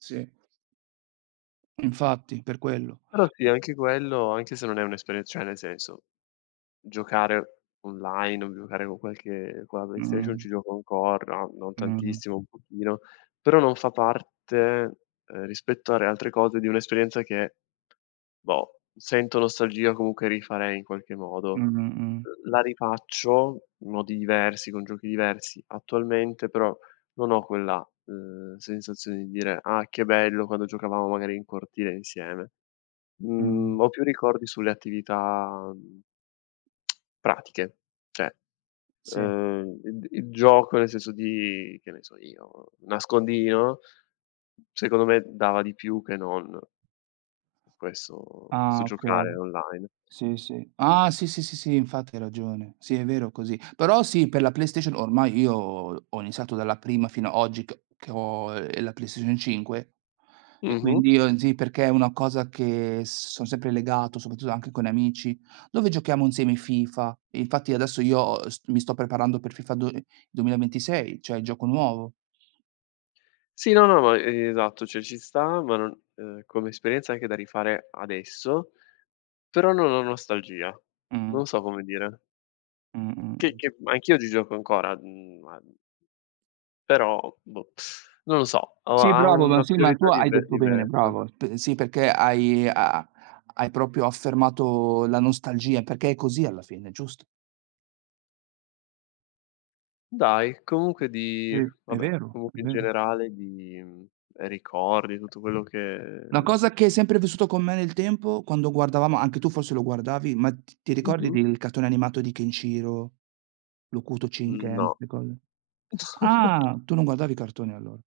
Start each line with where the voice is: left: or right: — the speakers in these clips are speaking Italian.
right: Sì. Infatti per quello.
left: Però sì,
right: M
left: anche quello, anche se non è un'esperienz cioè nel senso giocare online, o giocare con qualche con la Play Station, ci
right: Mh.
left: gioco ancora, no non
right: Mh-mh.
left: tantissimo un pochino, però non fa parte, ehm, rispetto alle altre cose di un'esperienza che, boh, sento nostalgia, comunque rifarei in qualche modo.
right: Mh-mh. Mh.
left: L la rifaccio in modi diversi, con giochi diversi attualmente, però, non ho quella, uhm, sensazione di dire: "Ah che bello quando giocavamo magari in cortile insieme!" Mhmm,
right: Mh.
left: ho più ricordi sulle attività, mhmm, pratiche. Cioè,
right: Sì.
left: uhm, id il gioco nel senso di, che ne so io, nascondino secondo me dava di più che non questo questo
right: Ah! Okay.
left: giocare online.
right: Sì sì. Ah! Sì, sì, sì, sì, infatti hai ragione. Sì è vero così. Però sì per la Play Station ormai io ho iniziato dalla prima fino a oggi c che ho, ehm, la Play Station 5 e
left: Mh-mh.
right: quindi io sì perché è una cosa che son sempre legato soprattutto anche con amici, dove giochiamo insieme FIFA. Infatti adesso io, uhm, s mi sto preparando per FIFA do uhm, 2026, cioè il gioco nuovo.
left: Sì, no, no, ma esatto, cioè ci sta, ma non ehm, come esperienza anche da rifare adesso, però non ho nostalgia.
right: Mh.
left: Non so come dire. Che
right: Mh-mh.
left: che anch'io oggi gioco ancora, mhmm, ma però, boh. Non lo so, o
right: Sì
left: ha
right: bravo, ma
left: una
right: sì, ma tu
left: priorità
right: hai
left: dive
right: detto bene,
left: diversa.
right: bravo. P sì, perché hai ha hai proprio affermato la nostalgia, perché è così alla fine, giusto.
left: Dai! Comunque di
right: Sì, è
left: vabbè
right: vero, è
left: comunque in
right: vero.
left: generale di mhmm, ricordi, tutto quello che
right: Una cosa che hai sempre vissuto con me nel tempo? Quando guardavamo, anche tu forse lo guardavi, ma t ti ricordi
left: Mh-mh.
right: del cartone animato di Ken Shiro, l'Hokuto
left: N
right: Shinken?
left: no.
right: Ste cose?
left: No
right: Ah! Tu non guardavi cartoni allora?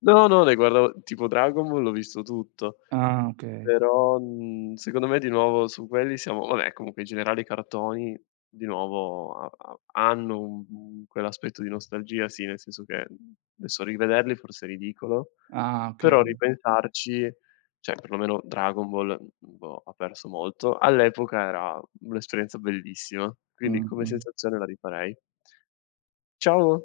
left: No, no, ne guardavo, tipo Dragon Ball l'ho visto tutto,
right: Ah Okay.
left: però, mhmm, secondo me di nuovo su quelli siamo vabbè comunque in generale i cartoni di nuovo ha ha hanno, uhm, quell'aspetto di nostalgia sì, nel senso che adesso rivederli forse è ridicolo,
right: Ah! Okay.
left: però
right: Mh.
left: ripensarci, cioè perlomeno Dragon Ball, boh, ha perso molto. All'epoca era un'esperienza bellissima, quindi come
right: Mh-mh.
left: sensazione la rifarei. Ciao.